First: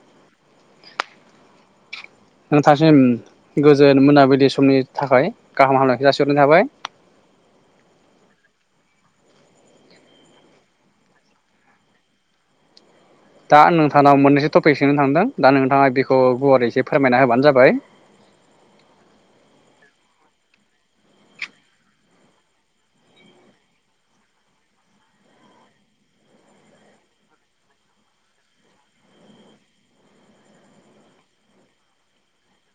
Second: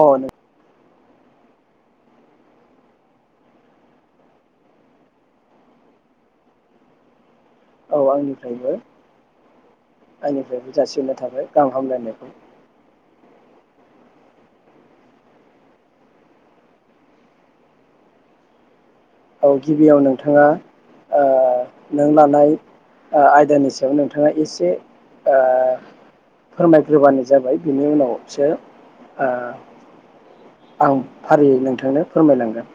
अ नों नोंथांसिम गोजोन मोनाबिलि समनि थाखाय गाहाम हामनायखौ जासिहरनाय थाबाय। औ आंनिफ्रायबो आंनिफ्रायबो जासिहनाय थाबाय गाहाम हामलायनायखौ। दा नोंथानाव मोननैसौ टपिक सोंनो थांदों दा नोंथाङा बेखौ गुवारै एसे फोरमायना होबानो जाबाय? औ गिबियाव नोंथाङा ओ नों लानाय आयदानि सायाव नोंथाङा एसे ओ फोरमायग्रोबानो जाबाय बिनि उनावसो ओ आं फारियै नोंथांनो फोरमायलांगोन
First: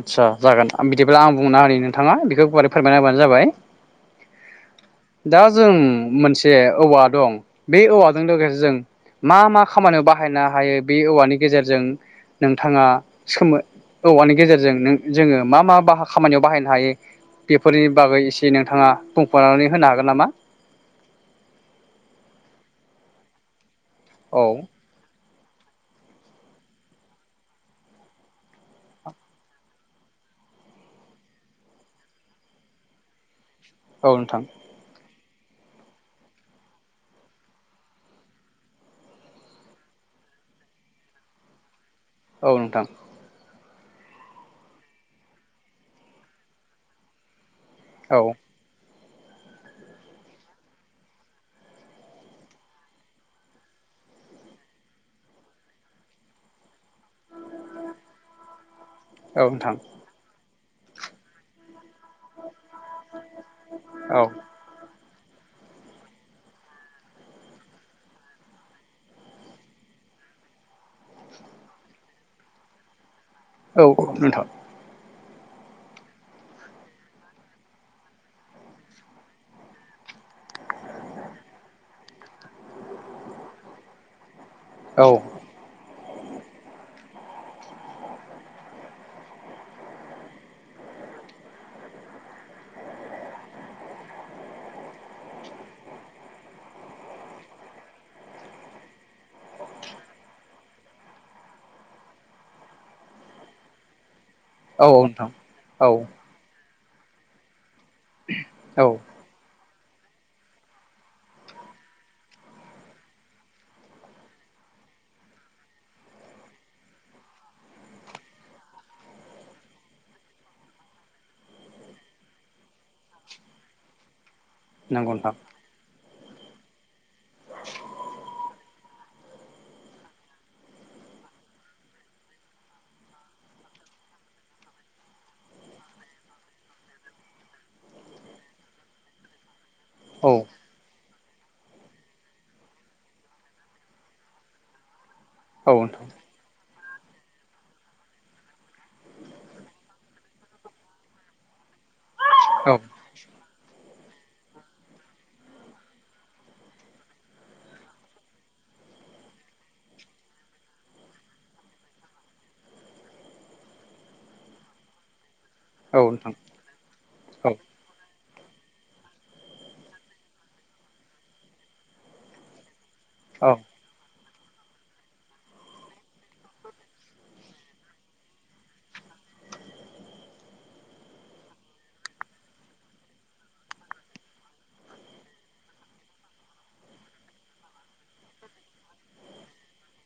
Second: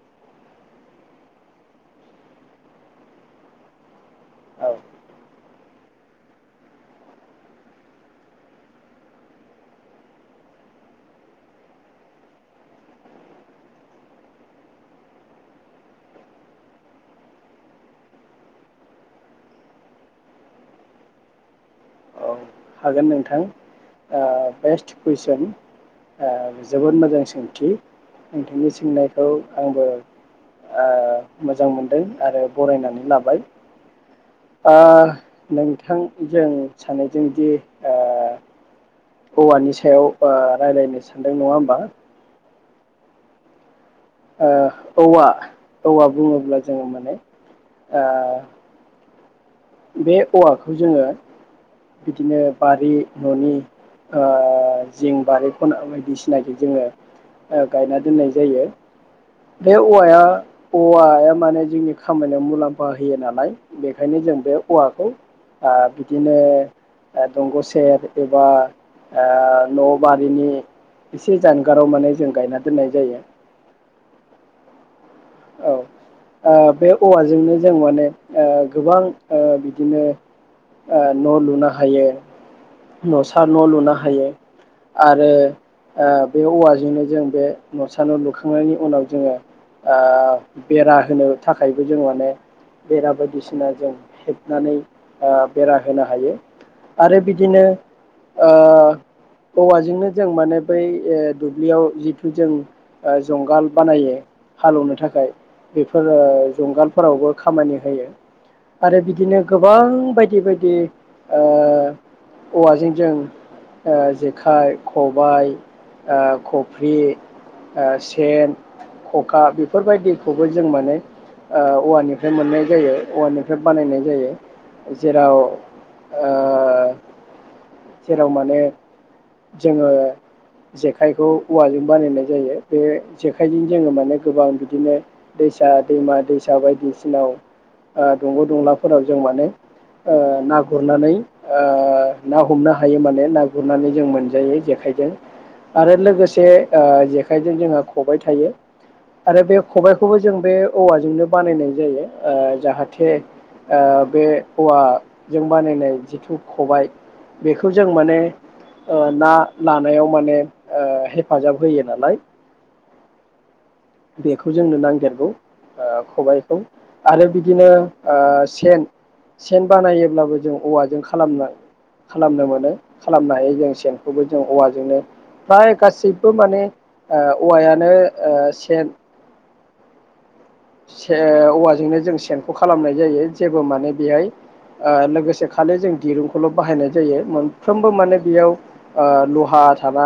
आदसा जागोन आं बिदिब्ला आं बुंना होनि नोंथाङा बेखौ गुवारै फोरमायना होबानो जाबाय। औ दा जों मोनसे औवा दं बे औवाजों लोगोसे जों मा मा खामानियाव बाहायनो हायो बे औवानि गेजेरजों नोंथाङा सोमो औवानि गेजेरजों नों जोङो मा मा ब खामानियाव बाहायनो हायो बेफोरनि बागै एसे नोंथाङा बुंफोरनानै होनो हागोन नामा? औ हागोन नोंथां। ओ औ बेस्ट कुइसन ओ जोबोद मोजां सोंथि नोंथांनि सोंनायखौ आंबो ओ मोजां मोनदों आरो बरायनानै लाबाय औ नोंथां । ओ नोंथां जों सानै जोंदि ओ औवानि सायाव ओ रायज्लायनो सानदों नङा होमबा? औ नोंथां । ओ औवा औवा बुङोब्ला जोङो माने ओ औ बे औवाखौ जोङो बिदिनो बारि न'नि ओ जिं बारि ख'ना बायदिसिनाखि जोङो गायना दोननाय जायो औ बे नोंथां औवाया औवाया माने जोंनि खामानियाव मुलाम्फा होयो नालाय बेखायनो औ जों बे बेखौ ओ बिदिनो दंग' सेर एबा ओ न' बारिनि एसे जानगाराव माने जों गायना दोननाय जायो । औ औ नोंथां । औ ओ बे औवाजोंनो जों माने ओ गोबां ओ बिदिनो ओ न' लुनो हायो न'सा न' लुनो हायो । औ आरो ओ बे औवाजोंनो जों बे न'सा न' लुखांनायनि उनाव जोङो ओ बेरा होनो थाखायबो जों माने बेरा बायदिसिना जों हेबनानै ओ बेरा होनो हायो आरो बिदिनो ओ औवाजोंनो जों माने बै ओ दुब्लियाव जिथु जों जुंगाल बानायो औ हालेवनो थाखाय नोंथां औ बेफोर ओ जुंगाल फोरावबो खामानि औ [unintelligible] आरो बिदिनो गोबां बायदि बायदि ओ औवाजों जों ओ जेखाइ खबाय ओ खफ्रि ओ सेन खखा बेफोरबायदिखौबो जों माने ओ औवानिफ्राय मोननाय जायो औवानिफ्राय बानायनाय जायो नंगौ नोंथां जेराव ओ जेराव माने जोङो जेखाइखौ औवाजों बानायनाय जायो बे जेखायनि जोङो माने गोबां बिदिनो दैसा दैमा दैसा बायदिसिनाव ओ दंग' दंलाफोराव जों माने औ ओ ना गुरनानै ओ ना हमनो हायो माने ना गुरनानै जों मोनजायो जेखाइजों औ आरो नोंथां लोगोसे ओ जेखाइजों जोंहा खबाय थायो आरो बे खबायखौबो जों बे औवाजोंनो बानायनाय जायो ओ औ जाहाथे ओ बे औवाजों बानायनाय जेखाय खबाय बेखौ जों माने ओ ना लानायाव माने ओ हेफाजाब होयो नालाय बेखौ जोंनो नांदेरगौ ओ औ नोंथां खबाइखौ आरो औ बिदिनो ओ सेन सेन बानायोबब्लाबो जों औवाजों खालामना खालामनो मोनो खालामनो औ हायो जों सेन खौबो जों औवाजोंनो फ्राय गासैबो माने औवायानो ओ सेन बे औवाजोंनो जों सेनखौ खालामनाय जायो जेबो माने बेहाय ओ लोगोसे खालि जों दिरुंखौल' बाहायनाय जायो मोनफ्रोमबो माने बेयाव ओ लहा थाना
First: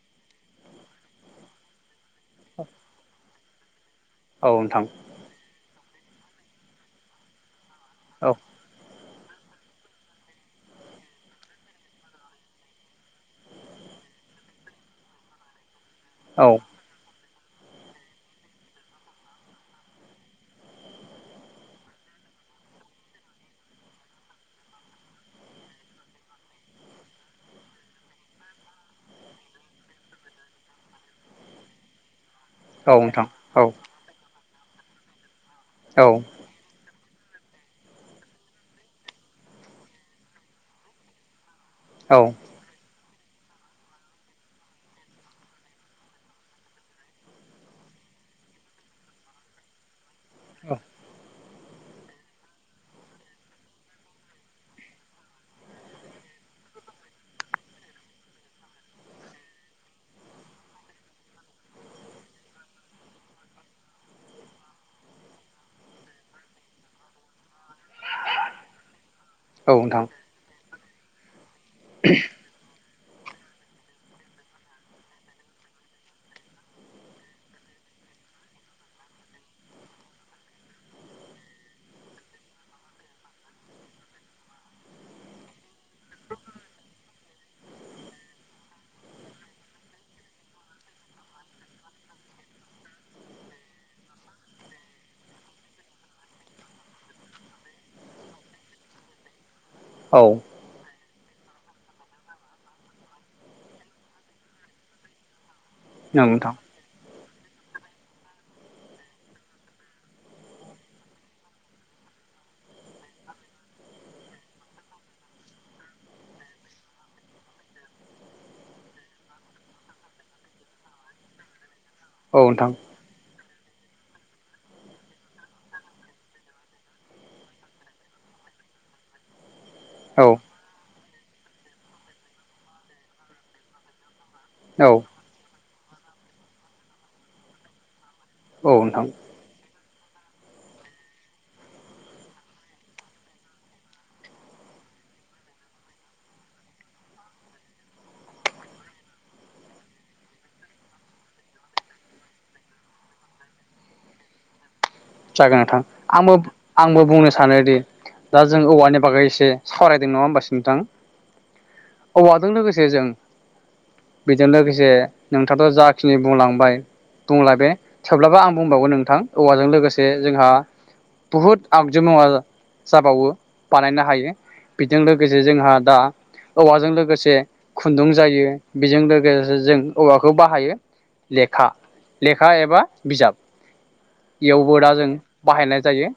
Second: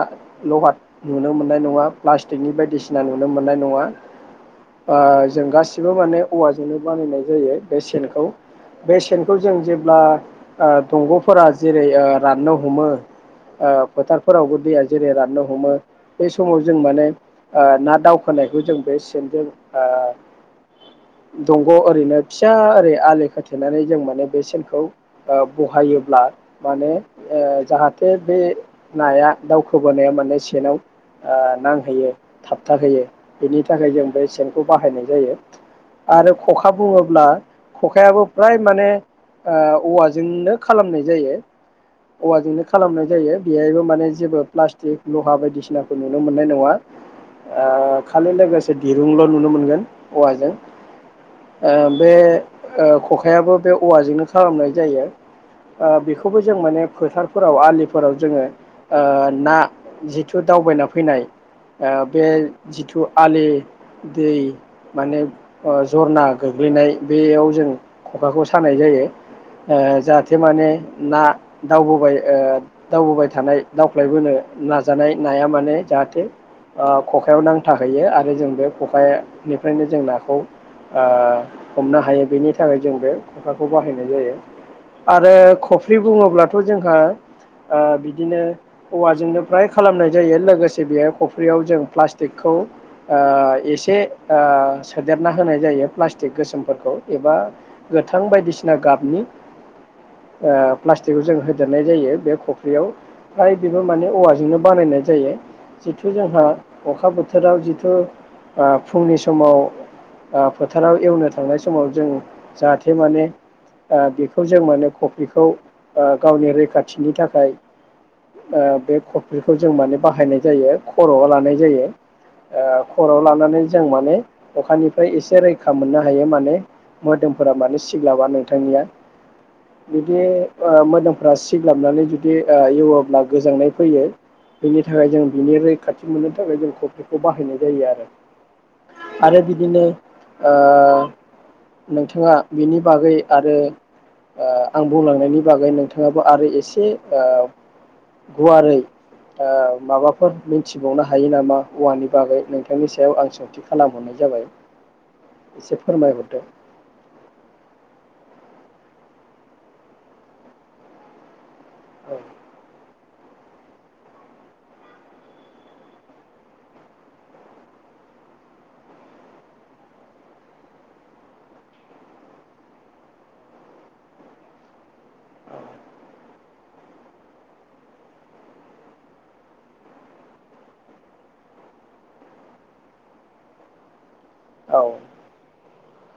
लहा नुनो मोननाय नङा प्लास्टिक बायदिसिना नु नुनो मोननाय नङा औ नोंथां ओ जों गासिबो माने औवाजोंनो बानायनाय जायो। बे सेनखौ औ बे सेन खौ जों जेब्ला ओ दंग'फोरा जेरै ओ राननो हमो ओ फोथारफोरावबो दैया जेरै राननो हमो बै औ समाव जों माने ओ ना दावखोनायखौ जों बे सेनजों ओ दंग' ओरैनो फिसा ओरै आलि खाथेनानै जों माने बे सेनखौ ओ बहायोब्ला माने ओ जाहाथे बे नाया दावखोबोनाया माने सेनाव ओ नांहैयो औ थाबथाहोयो नोंथां औ नोंथां बेनि औ थाखाय जों बे सेन खौ बाहायनाय जायो आरो खखा बुङो बा‌ खखायाबो फ्राय माने औवाजोंनो खालामनाय जायो औवाजोंनो खालामनाय जायो बेहायबो माने जेबो प्लास्टिक लहा बायदिसिनाखौ नुनो मोननाय नङा खालि लोगोसे दिरुंल' नुनो मोनगोन औवाजों ओ बे खखायाबो बे औवाजोंनो खालामनाय जायो बेखौबो जों माने फोथारफोराव आलिफोराव जोङो ना जिथु दावबायना फैनाय बे जिथु आलि दै माने जरना गोग्लैनाय बेयाव जों खखाखौ सानाय जायो जाहाथे माने ना दावबोबाय ओ दावबोबाय थानाय दावफ्लायबोनो नाजानाय नाया माने जाहाथे खखायाव नांथाहैयो आरो जों बे खखाया निफ्रायनो जों नाखौ हमनो हायो बेनि थाखाय जों बे खखाराखौ बाहायनाय जायो आरो खफ्रि बुङोब्लाथ' जोंहा बिदिनो औवाजोंनो फ्राय खालामनाय जायो लोगोसे बेहाय खफ्रियाव जों प्लास्टिकखौ एसे सोदेरना होनाय जायो प्लास्टिक गोसोमफोरखौ एबा गोथां बायदिसिना गाबनि प्लास्टिकखौ जों होदेरनाय जायो बे फख्रियाव फ्राय बेबो माने औवाजोंनो बानायनाय जायो जिथु नंगौ जोंहा नोंथां अखा बोथोर बिफोराव जिथु फुंनि समाव फोथाराव एवनो थांनाय समाव जों जाहाथे माने बेखौ जों माने खफ्रिखौ गावनि रैखाथिनि थाखाय बे खफ्रिखौ जों माने बाहायनाय जायो खर'आव लानाय जायो औ आ नोंथां खर'वाव लानानै जों माने अखानिफ्राय एसे रैखा मोननो हायो माने मोदोमफोरा माने सिग्लाबा नोंथांनिया बिदि औ ओ मोदोम फ्रा सिग्लाबनानै जुदि ओ एवाब्ला गोजांनाय फैयो बेनि औ थाखाय जों बिनि रै खाथि मोननो थाखाय जों कफ्रिखौ बाहायनाय जायो आरो औ नोंथां आरो बिदिनो ओ नोंथाङा बेनि बागै आरो ओ आं बुंलांनायनि बागै नोंथाङाबो आरो एसे ओ गुवारै ओ माबाफोर मिथिबावनो हायो नामा औवानि बागै नोंथांनि सायाव आं सों थि खालामहरनाय जाबाय जागोन एसे नोंथां आंबो फोरमायहरदो आंबो बुंनो सानोदि दा जों औवानि बागै एसे सावरायदों नङा होमबासो नोंथां औवाजों लोगोसे जों बेजों लोगोसे नोंथाङाथ' जाखिनि बुंलांबाय बुंला बे थेवब्लाबोा आं बुंबावगोन नोंथां औवाजों लोगोसे बे जोंहा बुहुद आगजु मुवा जाबावो बानायनो हायो बेजों लोगोसे जोंहा दा औवाजों लोगोसे खुन्दुं जायो बेजों लोगोसे जों औवाखौ बाहायो लेखा लेखा एबा बिजाब औ गदा जों बाहायनाय जायो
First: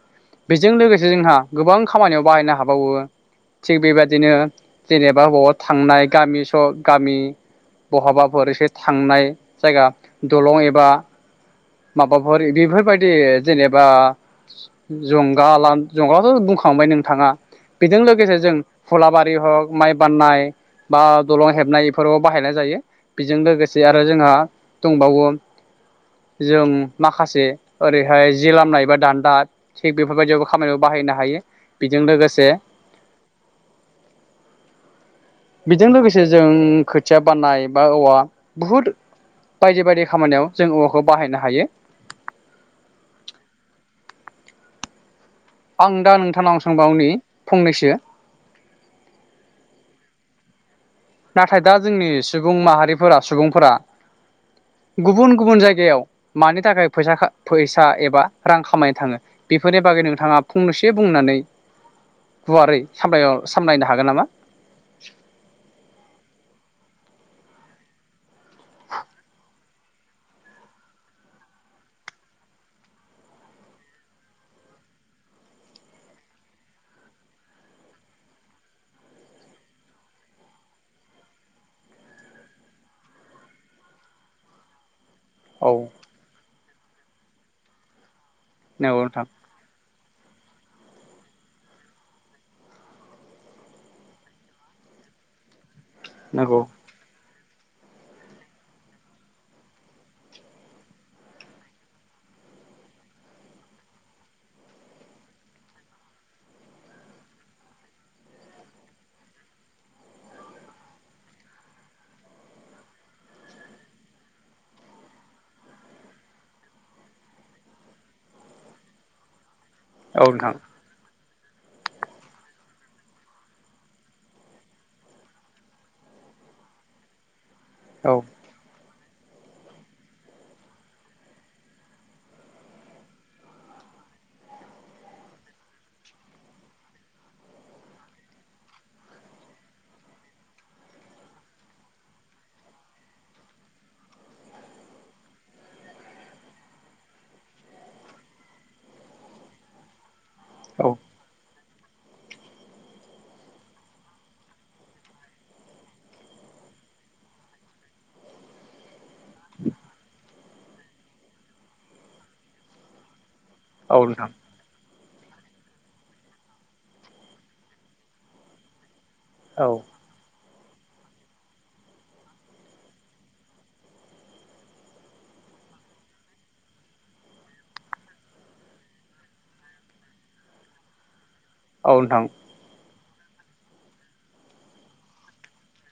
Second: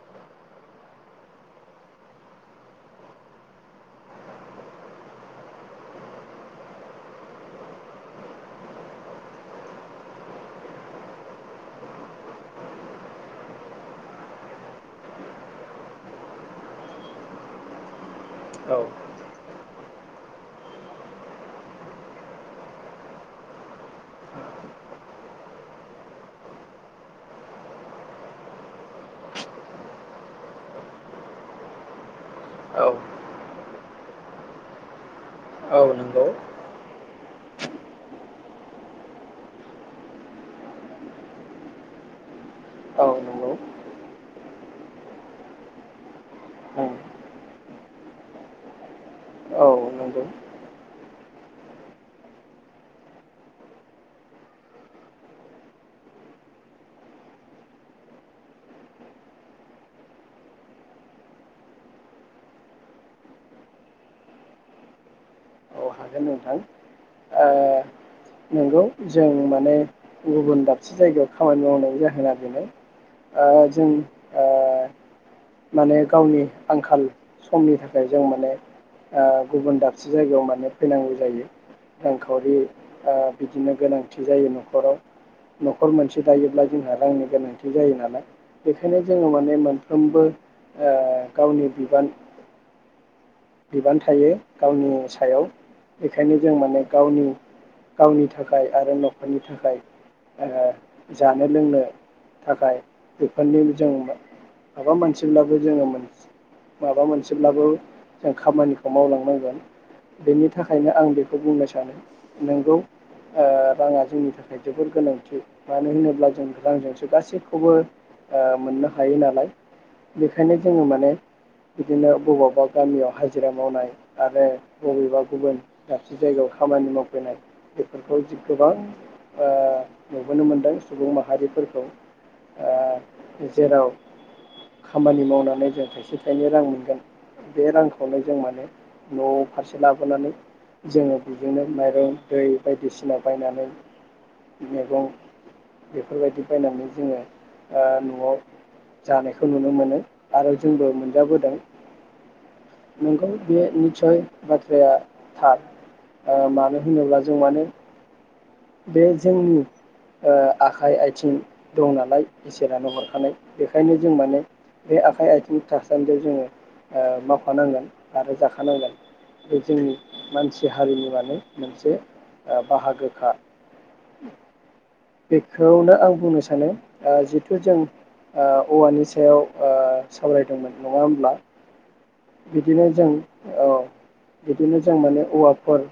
बेजों लोगोसे जोंहा गोबां खामानियाव बाहायनो हाबावो थिग बेबायदिनो जेनेबा बबावा थांनाय गामि स गामि बहाबाफोर एसे थांनाय जायगा दलं एबा माबाफोर बेफोरबायदि जेनेबा जंगाला जंगलाथ' बुंखांबाय नोंथाङा बेजों लोगोसे जों औ फुलाबारि हग माइ बान्नाय बा दलं हेबनाय बेफोराव बाहायनाय जायो बेजों लोगोसे आरो जोंहा दंबावो जों माखासे ओरै बेहाय जि लामनाय एबा दान्दा थिग बेफोरबायदिया‌व खामानियाव बाहायनो हायो बेजों लोगोसे औ औ बेजों लोगोसे नंगौ जों खो खोथिया बाननाय बा औवा बुहुद बायदि बायदि खामानियाव जों औवाखौ बाहायनो हायो। औ नंगौ आं दा नोंथांनाव सांबावनि फंनैसो। औ नंगौ नाथाय दा जोंनि सुबुं माहारिफोरा सुबुंफोरा गुबुन गुबुन जायगायाव मानि थाखाय फैसा फैसा एबा रां खामायनो थाङो बेफोरनि बागै नोंथाङा फंनैस बुंनानै गुवारै साम सामलायनो हागोन नामा। अ हागोन नोंथां ओ। नंगौ जों माने। गुबुन दाबसे जायगायाव खामानि मावनायनि जाहोना बेनो ओ जों ओ माने गावनि आंखाल समनि थाखाय जों माने ओ गुबुन दाबसे जायगायाव माने फैनांगौ जायो रांखावरि ओ बिदिनो गोनांथि जायो न'खराव औ न'खर मोनसे दायोब्ला। जोंहा रांनि गोनांथि जायो नालाय बेखायनो नंगौ नोंथां जोङो माने मोन। ओमबो ओ गावनि बिबान बिबान थायो गावनि सायाव बेखायनो जों नंगौ माने गावनि गावनि थाखाय आरो न'खरनि थाखाय ओ जानो लोंनो थाखाय बेफोरनि जों माबा मोनसेब्लाबो जोङो माबा मोनसेब्लाबो जों खामानिखौ मावलांनांगोन बेनि थाखायनो आं बेखौ बुंनो सानो नोंगौ ओ राङा जोंनि थाखाय जोबोर गोनांथि मानो होनोब्ला जों रांजोंसो गासैखौबो ओ मोननो हायो नालाय औ नोंथां बेखायनो जोङो माने बिदिनो बबावबा गामियाव हाजिरा मावनाय आरो बबेबा गुबुन दाबसे जायगायाव खामानि मावफैनाय औ बेफोरफोरखौजि गोबां आ नुबोनो मोनदों सुबुं माहारिफोरखौ जेराव खामानि मावनानै जों थाइसे थाइनै रां मोनगोन बे रांखौनो जों माने न' फारसे लाबोनानै जोङो बेजोंनो माइरं दै बायदिसिना बायनानै मैगं बेफोरबायदि बायनानै जोङो आ नआव जानायखौ नुनो मोनो आरो जोंबो औ मोनजाबोदों नोंगौ बे निसय बाथ्राया थार ओ मानो होनोब्ला जों मानो बे जोंनि ओ आखाइ आथिं दं नालाय इसोरानो हरखानाय बेखायनो औ जों नोंथां माने बे आख आखाइ आथिं थासानदियाव जोङो मावफानांगोन आरो जाखानांगोन औ जोंनि मानसि हारिनि माने मोनसे बाहागोखा बेखौनो आं बुंनो सानो आ जिहथु ओ जों औवानि सायाव सावरायदोंमोन नङा होमब्ला औ नोंथां बिदिनो जों औ बिदिनो जों माने औवाफोर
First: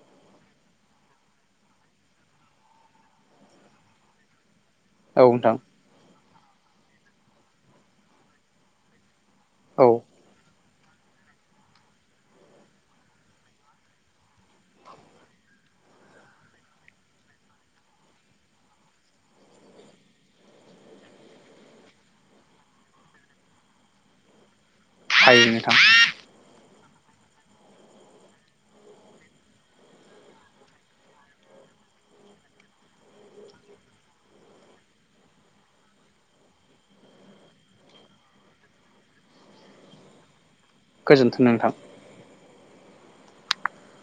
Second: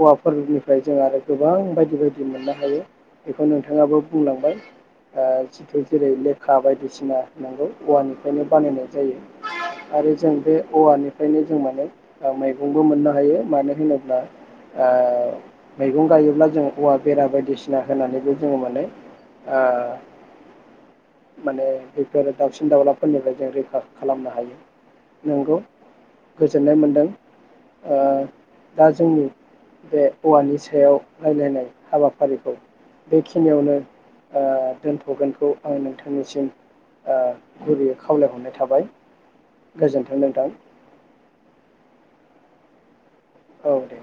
औवाफोरनिफ्राय जों आरो गोबां बायदि। जिबायदि मोननो हायो बेखौ नोंथाङाबो बुंलांबाय आ औ नोंथां जिथु जेरै लेख खा बायदिसिना नांगौ औवानिफ्रायनो बानायनाय जायो औ आरो जों बे औवानिफ्रायनो जों माने मैगंबो मोननो हायो मानो होनोब्ला मैगं गायोब्ला जों औवा बेरा बायदिसिना होनानैबो जोङो माने माने बेफोर दाउसिन दाउलाफोरनिफ्राय जों रैखा खालामनो हायो। हायो नंगौ नोंथां गोजोननाय मोन्दों। आ दा जोंनि बे औवानि सायाव रायलायनाय हाबाफारिखौ बेखिनियावनो ओ दोनथ'गोनखौ आं नोंथांनिसिम ओ गुरैयै खावलायहरनाय थाबाय गोजोन्थों नोंथां गोजोन्थों नोंथां औ दे